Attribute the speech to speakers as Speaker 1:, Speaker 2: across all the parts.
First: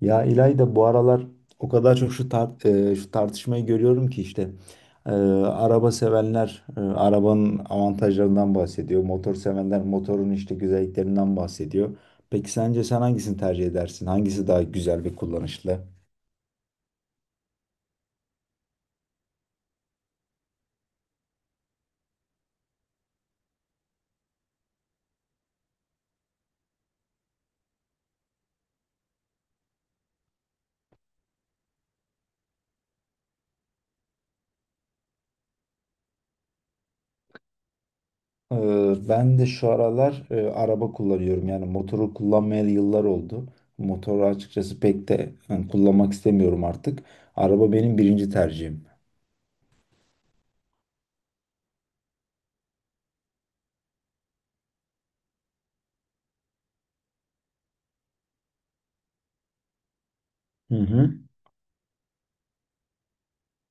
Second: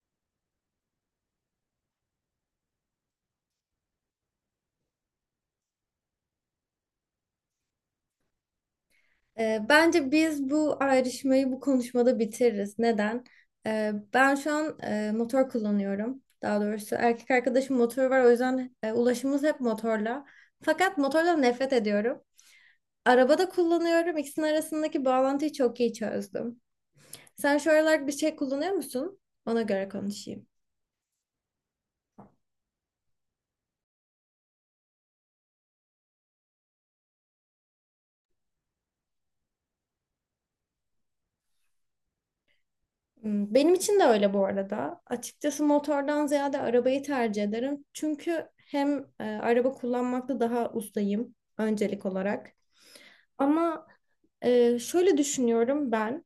Speaker 1: Ya İlayda bu aralar o kadar çok şu tartışmayı görüyorum ki araba sevenler arabanın avantajlarından bahsediyor. Motor sevenler motorun işte güzelliklerinden bahsediyor. Peki sence sen hangisini tercih edersin? Hangisi daha güzel ve kullanışlı?
Speaker 2: Bence biz bu ayrışmayı bu konuşmada bitiririz. Neden? Ben şu an motor kullanıyorum. Daha doğrusu erkek arkadaşım motoru var. O yüzden ulaşımımız hep motorla. Fakat motordan nefret ediyorum. Arabada kullanıyorum. İkisinin arasındaki bağlantıyı çok iyi çözdüm. Sen şu aralar bir şey kullanıyor musun? Ona göre konuşayım.
Speaker 1: Ben de şu aralar araba kullanıyorum. Yani motoru kullanmayalı yıllar oldu. Motoru açıkçası pek de yani kullanmak istemiyorum artık. Araba benim birinci tercihim.
Speaker 2: Benim için de öyle bu arada. Açıkçası motordan ziyade arabayı tercih ederim. Çünkü hem araba kullanmakta daha ustayım öncelik olarak.
Speaker 1: Hı hı.
Speaker 2: Ama şöyle düşünüyorum ben.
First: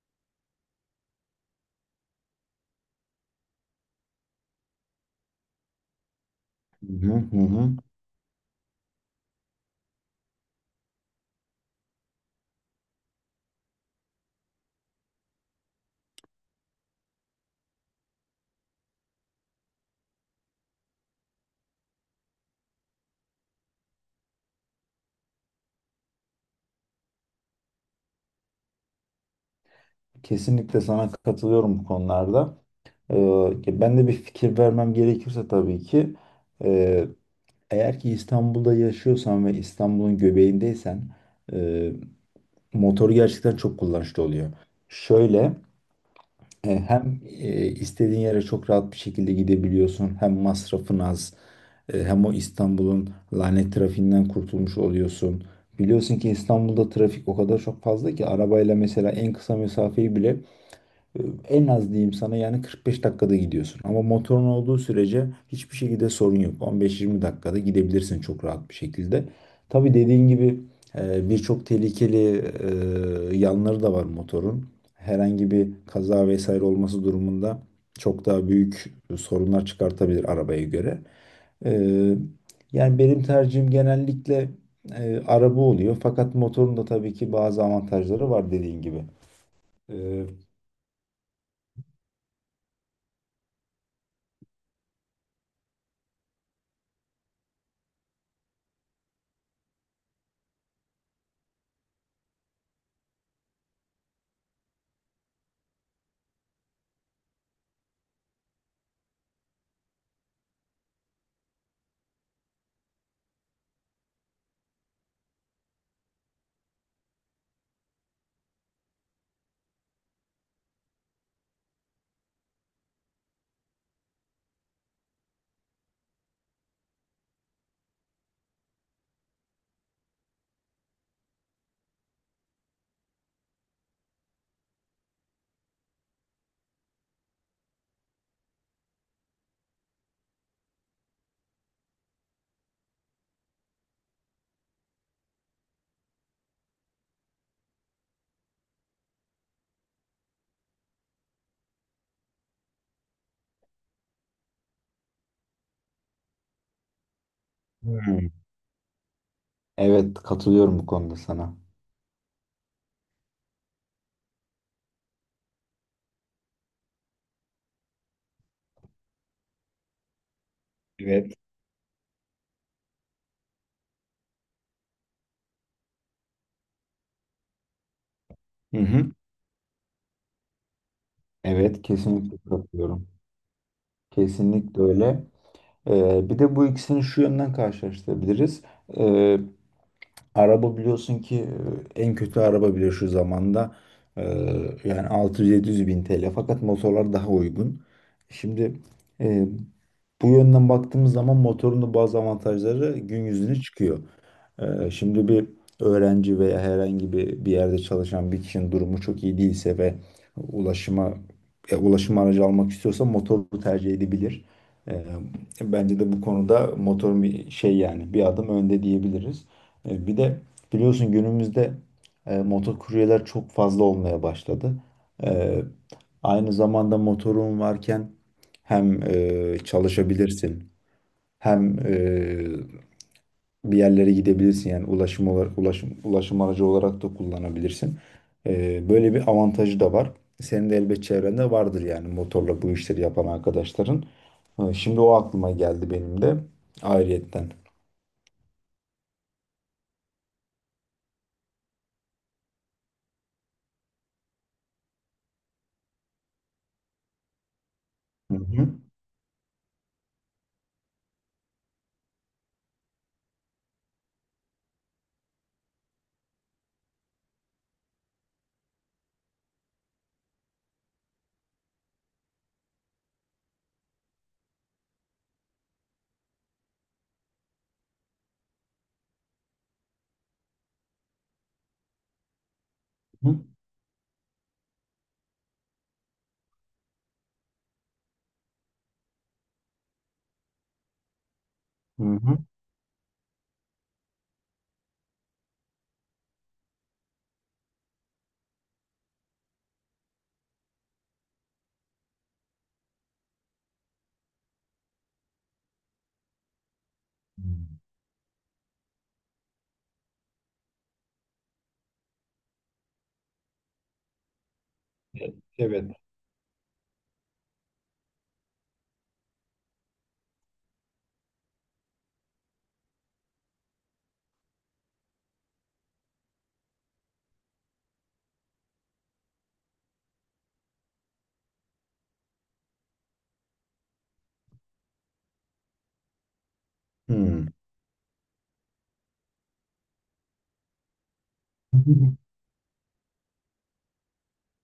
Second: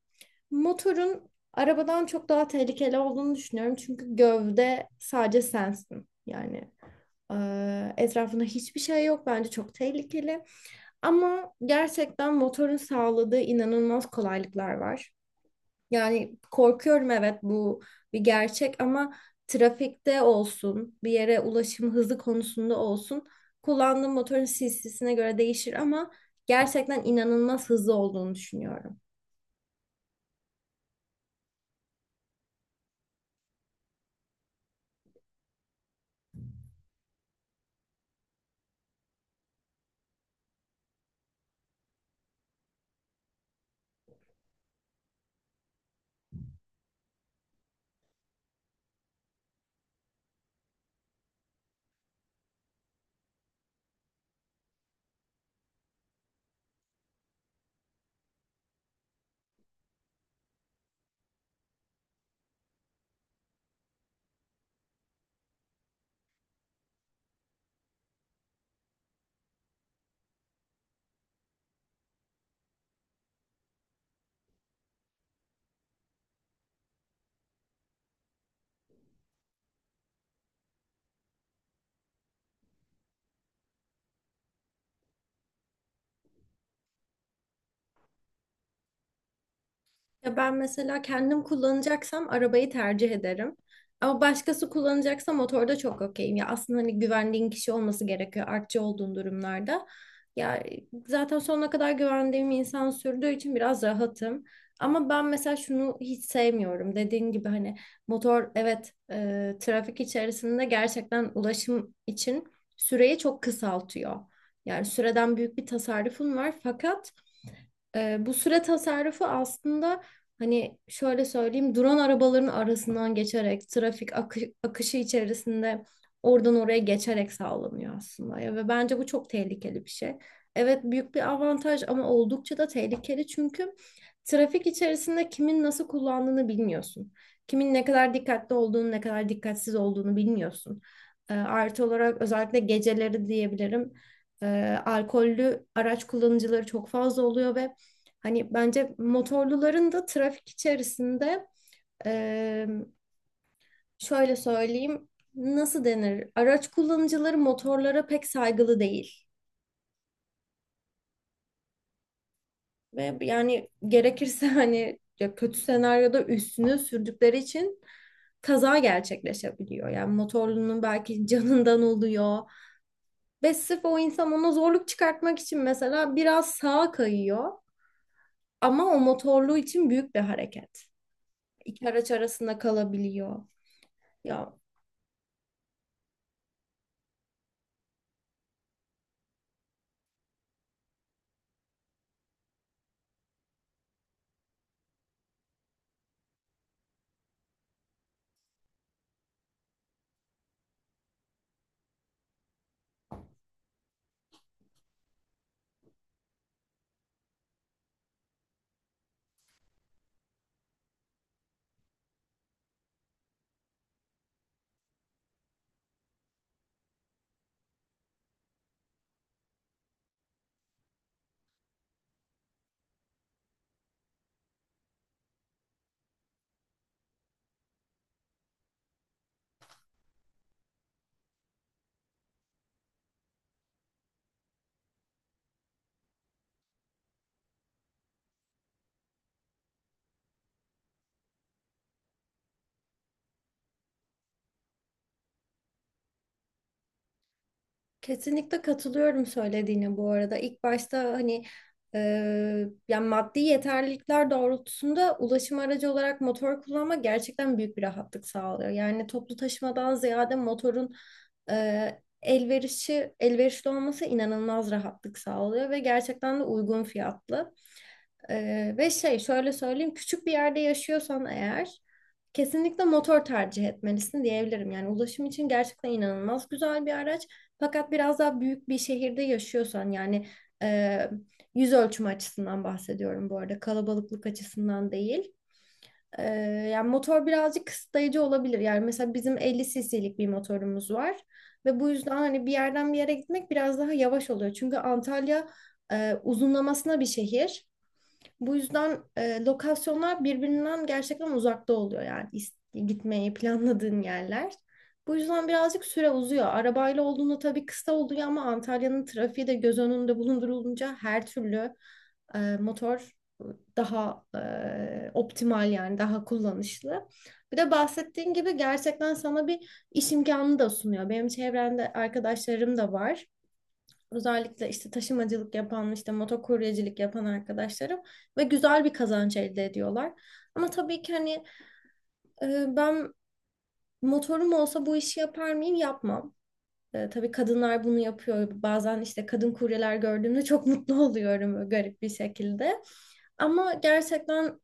Speaker 2: Motorun arabadan çok daha tehlikeli olduğunu düşünüyorum. Çünkü gövde sadece sensin. Yani
Speaker 1: Hı hı hı hı.
Speaker 2: etrafında hiçbir şey yok. Bence çok tehlikeli. Ama gerçekten motorun sağladığı inanılmaz kolaylıklar var. Yani korkuyorum, evet, bu bir gerçek ama trafikte olsun, bir yere ulaşım hızı konusunda olsun, kullandığım motorun cc'sine göre değişir ama gerçekten inanılmaz hızlı olduğunu düşünüyorum.
Speaker 1: Kesinlikle sana katılıyorum bu konularda. Ben de bir fikir vermem gerekirse tabii ki e, eğer ki İstanbul'da yaşıyorsan ve İstanbul'un göbeğindeysen e, motoru gerçekten çok kullanışlı oluyor. Şöyle, hem istediğin yere çok rahat bir şekilde gidebiliyorsun, hem masrafın az, hem o İstanbul'un lanet trafiğinden kurtulmuş oluyorsun. Biliyorsun ki İstanbul'da trafik o kadar çok fazla ki arabayla mesela en kısa mesafeyi bile, en az diyeyim sana yani 45 dakikada gidiyorsun. Ama motorun olduğu sürece hiçbir şekilde sorun yok. 15-20 dakikada gidebilirsin çok rahat bir şekilde. Tabii dediğin gibi, birçok tehlikeli yanları da var motorun. Herhangi bir kaza vesaire olması durumunda çok daha büyük sorunlar çıkartabilir arabaya göre. E, Yani benim tercihim genellikle araba oluyor. Fakat motorun da tabii ki bazı avantajları var dediğin gibi. E,
Speaker 2: Ya ben mesela kendim kullanacaksam arabayı tercih ederim. Ama başkası kullanacaksa motorda çok okeyim. Ya aslında hani güvendiğin kişi olması gerekiyor artçı olduğun durumlarda. Ya zaten sonuna kadar güvendiğim insan sürdüğü için biraz rahatım. Ama ben mesela şunu hiç sevmiyorum. Dediğin gibi hani motor evet, trafik içerisinde gerçekten ulaşım için süreyi çok kısaltıyor. Yani süreden büyük bir tasarrufun var fakat bu süre tasarrufu aslında, hani şöyle söyleyeyim, drone arabaların arasından geçerek trafik akışı içerisinde oradan oraya geçerek sağlanıyor aslında ya, ve bence bu çok tehlikeli bir şey. Evet, büyük bir avantaj ama oldukça da tehlikeli, çünkü trafik içerisinde kimin nasıl kullandığını bilmiyorsun. Kimin ne kadar dikkatli olduğunu, ne kadar dikkatsiz olduğunu bilmiyorsun. Artı olarak özellikle geceleri diyebilirim. Alkollü araç kullanıcıları çok fazla oluyor ve hani bence motorluların da trafik içerisinde eee, şöyle söyleyeyim, nasıl denir? Araç kullanıcıları motorlara pek
Speaker 1: Hmm.
Speaker 2: saygılı değil.
Speaker 1: Evet, katılıyorum bu konuda sana.
Speaker 2: Ve yani gerekirse hani ya kötü senaryoda üstünü sürdükleri için kaza gerçekleşebiliyor. Yani motorlunun belki
Speaker 1: Evet.
Speaker 2: canından oluyor. Ve sırf o insan ona zorluk çıkartmak için mesela biraz sağa kayıyor.
Speaker 1: Hı
Speaker 2: Ama o
Speaker 1: hı.
Speaker 2: motorlu için büyük bir hareket.
Speaker 1: Evet,
Speaker 2: İki araç
Speaker 1: kesinlikle
Speaker 2: arasında
Speaker 1: katılıyorum.
Speaker 2: kalabiliyor. Ya,
Speaker 1: Kesinlikle öyle. Bir de bu ikisini şu yönden karşılaştırabiliriz. Ee, Araba biliyorsun ki, en kötü araba bile şu zamanda e, yani altı yüz yedi yüz bin TL. Fakat motorlar daha uygun. Şimdi e, bu yönden baktığımız zaman motorun da bazı avantajları gün yüzüne çıkıyor. Şimdi bir öğrenci veya herhangi bir yerde çalışan bir kişinin durumu çok iyi değilse ve ulaşıma ulaşım aracı almak istiyorsa motoru tercih edebilir. Ee, Bence de bu konuda motorun bir şey yani bir adım önde diyebiliriz. Bir de biliyorsun günümüzde motor kuryeler çok fazla olmaya başladı. Ee, Aynı zamanda motorun varken hem çalışabilirsin hem bir yerlere gidebilirsin, yani ulaşım olarak ulaşım aracı olarak da kullanabilirsin. Böyle bir avantajı da var. Senin de elbet çevrende vardır yani motorla bu işleri yapan arkadaşların. Şimdi o aklıma geldi benim de ayrıyetten.
Speaker 2: kesinlikle katılıyorum söylediğine bu arada. İlk başta hani e, yani maddi yeterlilikler doğrultusunda ulaşım aracı olarak motor kullanmak gerçekten büyük bir rahatlık
Speaker 1: Hı
Speaker 2: sağlıyor.
Speaker 1: hı.
Speaker 2: Yani toplu taşımadan ziyade motorun elverişli olması inanılmaz rahatlık sağlıyor ve gerçekten de uygun fiyatlı. Ve şey şöyle söyleyeyim, küçük bir yerde yaşıyorsan eğer kesinlikle motor tercih etmelisin diyebilirim. Yani ulaşım için gerçekten inanılmaz güzel bir araç. Fakat biraz daha büyük bir şehirde yaşıyorsan, yani e, yüz ölçümü açısından bahsediyorum bu
Speaker 1: Hı
Speaker 2: arada, kalabalıklık açısından değil. E, Yani motor birazcık kısıtlayıcı olabilir. Yani mesela bizim 50 cc'lik bir motorumuz var ve bu
Speaker 1: hı.
Speaker 2: yüzden
Speaker 1: Hı
Speaker 2: hani bir yerden bir yere gitmek biraz daha yavaş oluyor. Çünkü Antalya uzunlamasına bir şehir. Bu yüzden lokasyonlar birbirinden gerçekten uzakta oluyor, yani gitmeyi planladığın yerler. Bu yüzden birazcık süre uzuyor. Arabayla olduğunda tabii
Speaker 1: hı.
Speaker 2: kısa oluyor ama Antalya'nın trafiği de göz önünde bulundurulunca her türlü motor daha optimal,
Speaker 1: Evet.
Speaker 2: yani daha kullanışlı. Bir de bahsettiğin gibi gerçekten sana bir iş imkanı da sunuyor. Benim çevremde arkadaşlarım da var, özellikle işte taşımacılık yapan, işte motokuryecilik yapan arkadaşlarım, ve güzel bir kazanç elde ediyorlar. Ama tabii ki hani, ben motorum olsa bu işi yapar mıyım? Yapmam. Tabii
Speaker 1: Hmm.
Speaker 2: kadınlar bunu yapıyor. Bazen işte kadın kuryeler gördüğümde çok mutlu oluyorum böyle garip bir şekilde. Ama gerçekten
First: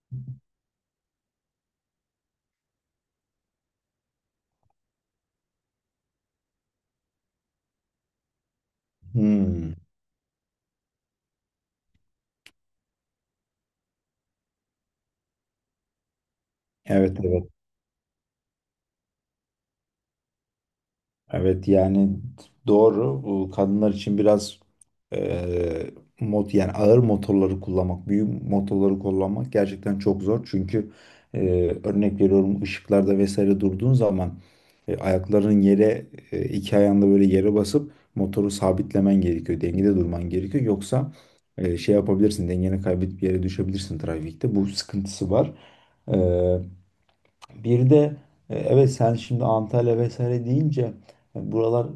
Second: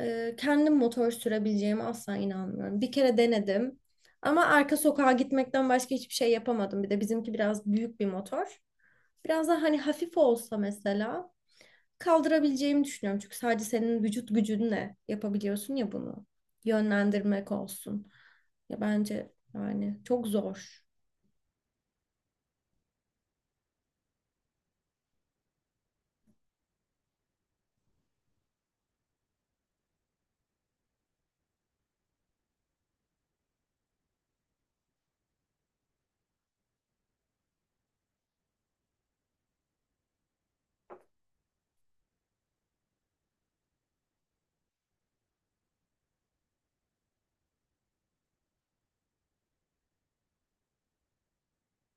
Speaker 2: kendim motor sürebileceğime asla inanmıyorum. Bir kere denedim. Ama arka sokağa gitmekten başka hiçbir şey yapamadım. Bir de bizimki biraz büyük bir motor. Biraz daha
Speaker 1: Hmm.
Speaker 2: hani hafif olsa mesela kaldırabileceğimi düşünüyorum. Çünkü sadece senin vücut gücünle yapabiliyorsun ya bunu.
Speaker 1: Evet, evet.
Speaker 2: Yönlendirmek olsun. Ya bence yani çok zor.
Speaker 1: Evet yani doğru. Bu kadınlar için biraz eee mot yani ağır motorları kullanmak, büyük motorları kullanmak gerçekten çok zor. Çünkü, örnek veriyorum, ışıklarda vesaire durduğun zaman, ayakların yere, iki ayağında böyle yere basıp motoru sabitlemen gerekiyor. Dengede durman gerekiyor. Yoksa şey yapabilirsin, dengeni kaybedip yere düşebilirsin trafikte. Bu sıkıntısı var. E, bir de, evet sen şimdi Antalya vesaire deyince, buralar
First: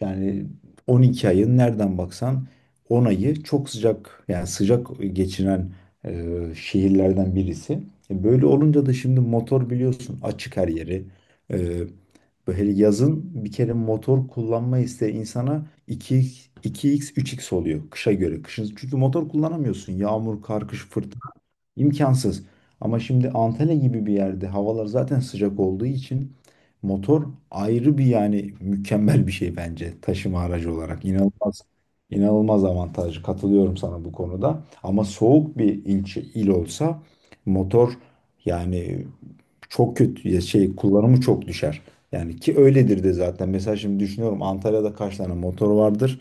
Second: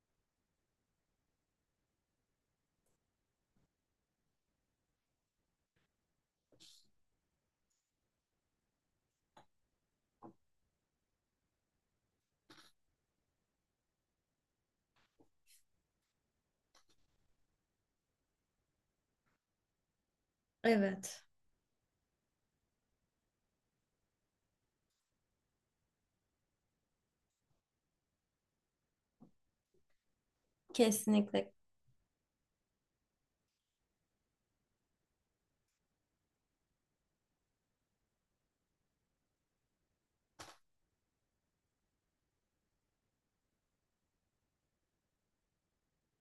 Speaker 1: yani 12 ayın nereden baksan 10 ayı çok sıcak, yani sıcak geçiren şehirlerden birisi. Böyle olunca da şimdi motor, biliyorsun, açık her yeri. E, Böyle yazın bir kere motor kullanma isteği insana 2x, 3x oluyor kışa göre. Kışın çünkü motor kullanamıyorsun. Yağmur, kar, kış,
Speaker 2: Evet.
Speaker 1: fırtına imkansız. Ama şimdi Antalya gibi bir yerde havalar zaten sıcak olduğu için motor ayrı bir yani mükemmel bir şey bence taşıma aracı olarak.
Speaker 2: Kesinlikle.
Speaker 1: İnanılmaz avantajlı. Katılıyorum sana bu konuda. Ama soğuk bir ilçe il olsa motor yani çok kötü ya şey kullanımı çok düşer. Yani ki öyledir de zaten. Mesela şimdi düşünüyorum, Antalya'da kaç tane motor vardır?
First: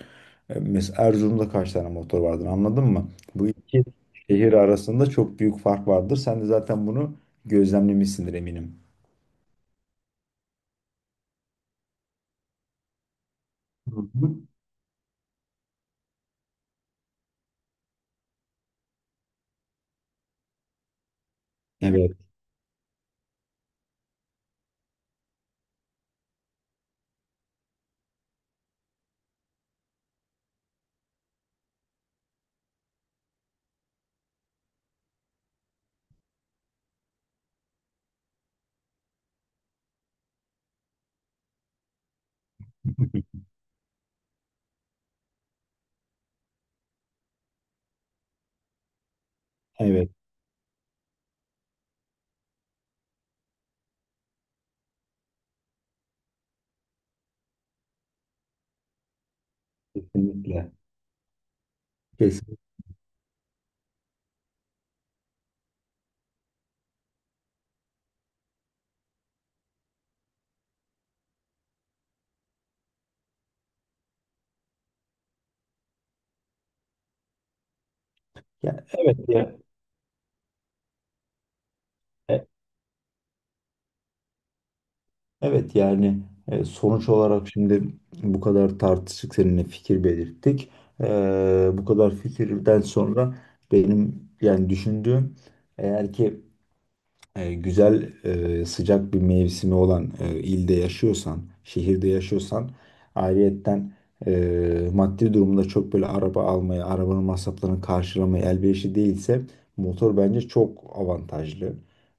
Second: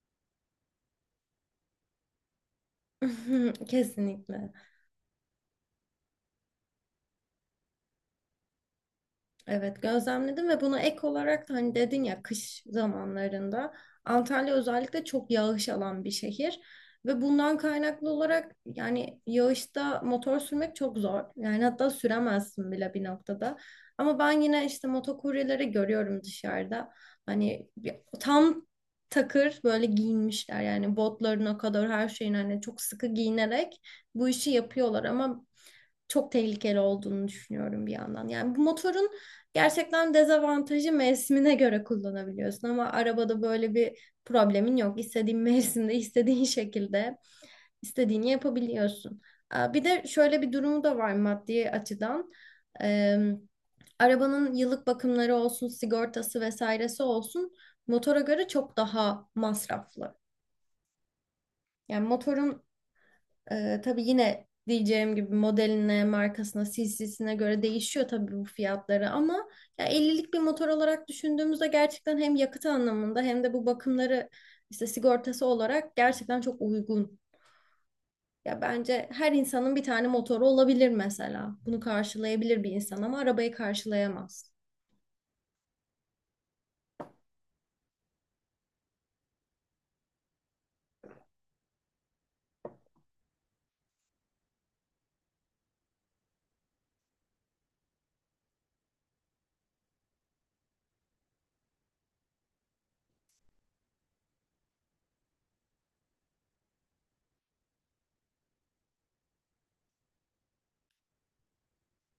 Speaker 1: Mesela Erzurum'da kaç tane motor vardır, anladın mı? Bu iki şehir
Speaker 2: Kesinlikle.
Speaker 1: arasında çok büyük fark vardır. Sen de zaten bunu gözlemlemişsindir eminim.
Speaker 2: Evet, gözlemledim, ve buna ek olarak da hani dedin ya, kış zamanlarında
Speaker 1: Hı hı.
Speaker 2: Antalya özellikle çok yağış alan bir şehir ve bundan kaynaklı olarak yani yağışta motor sürmek çok zor. Yani hatta
Speaker 1: Evet.
Speaker 2: süremezsin bile bir noktada. Ama ben yine işte motokuryeleri görüyorum dışarıda. Hani tam takır böyle giyinmişler, yani botlarına kadar her şeyin, hani çok sıkı giyinerek bu işi yapıyorlar, ama çok tehlikeli olduğunu düşünüyorum bir yandan. Yani bu motorun gerçekten dezavantajı, mevsimine göre kullanabiliyorsun, ama arabada böyle bir problemin yok. İstediğin mevsimde, istediğin şekilde istediğini yapabiliyorsun. Bir de
Speaker 1: Evet,
Speaker 2: şöyle bir durumu da var maddi açıdan. Ee, Arabanın yıllık bakımları olsun, sigortası vesairesi olsun, motora göre çok daha masraflı.
Speaker 1: kesinlikle.
Speaker 2: Yani
Speaker 1: Kesinlikle.
Speaker 2: motorun tabii yine diyeceğim gibi modeline, markasına, cc'sine göre değişiyor tabii bu fiyatları, ama ya 50'lik bir motor olarak düşündüğümüzde gerçekten hem yakıt anlamında hem de bu bakımları işte sigortası olarak gerçekten çok uygun. Ya
Speaker 1: Ya,
Speaker 2: bence
Speaker 1: evet
Speaker 2: her
Speaker 1: ya.
Speaker 2: insanın bir tane motoru olabilir mesela. Bunu karşılayabilir bir insan ama arabayı karşılayamaz.
Speaker 1: Evet yani, sonuç olarak şimdi bu kadar tartıştık seninle, fikir belirttik. E, Bu kadar fikirden sonra benim yani düşündüğüm, eğer ki e, güzel sıcak bir mevsimi olan ilde yaşıyorsan, şehirde yaşıyorsan, ayrıyetten, maddi durumda çok böyle araba almaya, arabanın masraflarını karşılamaya elverişli değilse motor bence çok avantajlı.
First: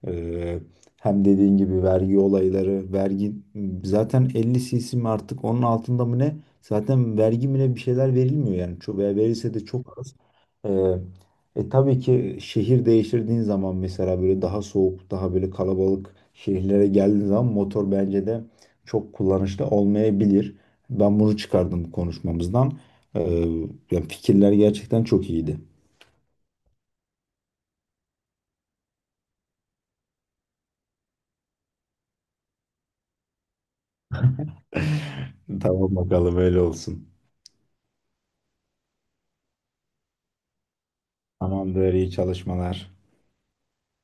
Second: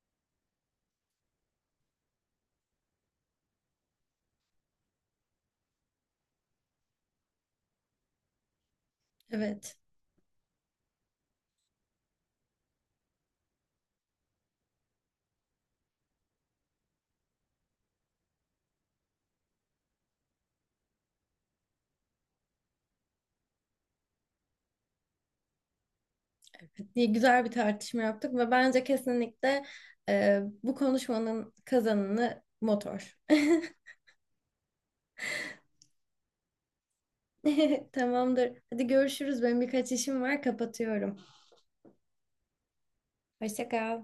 Speaker 1: E, Hem dediğin gibi vergi olayları, vergi zaten 50 cc mi artık onun altında mı ne? Zaten vergi mi ne bir şeyler verilmiyor yani. Çok, veya verilse de
Speaker 2: Evet,
Speaker 1: çok az. E, tabii ki şehir değiştirdiğin zaman mesela böyle daha soğuk, daha böyle kalabalık şehirlere geldiğin zaman motor bence de çok kullanışlı olmayabilir. Ben bunu çıkardım konuşmamızdan. Ee, Yani fikirler gerçekten çok iyiydi.
Speaker 2: diye güzel bir tartışma yaptık ve bence kesinlikle bu konuşmanın kazananı motor.
Speaker 1: Tamam, bakalım öyle olsun.
Speaker 2: Tamamdır. Hadi görüşürüz. Benim birkaç işim var, kapatıyorum.
Speaker 1: Tamamdır, iyi çalışmalar.
Speaker 2: Hoşça kal.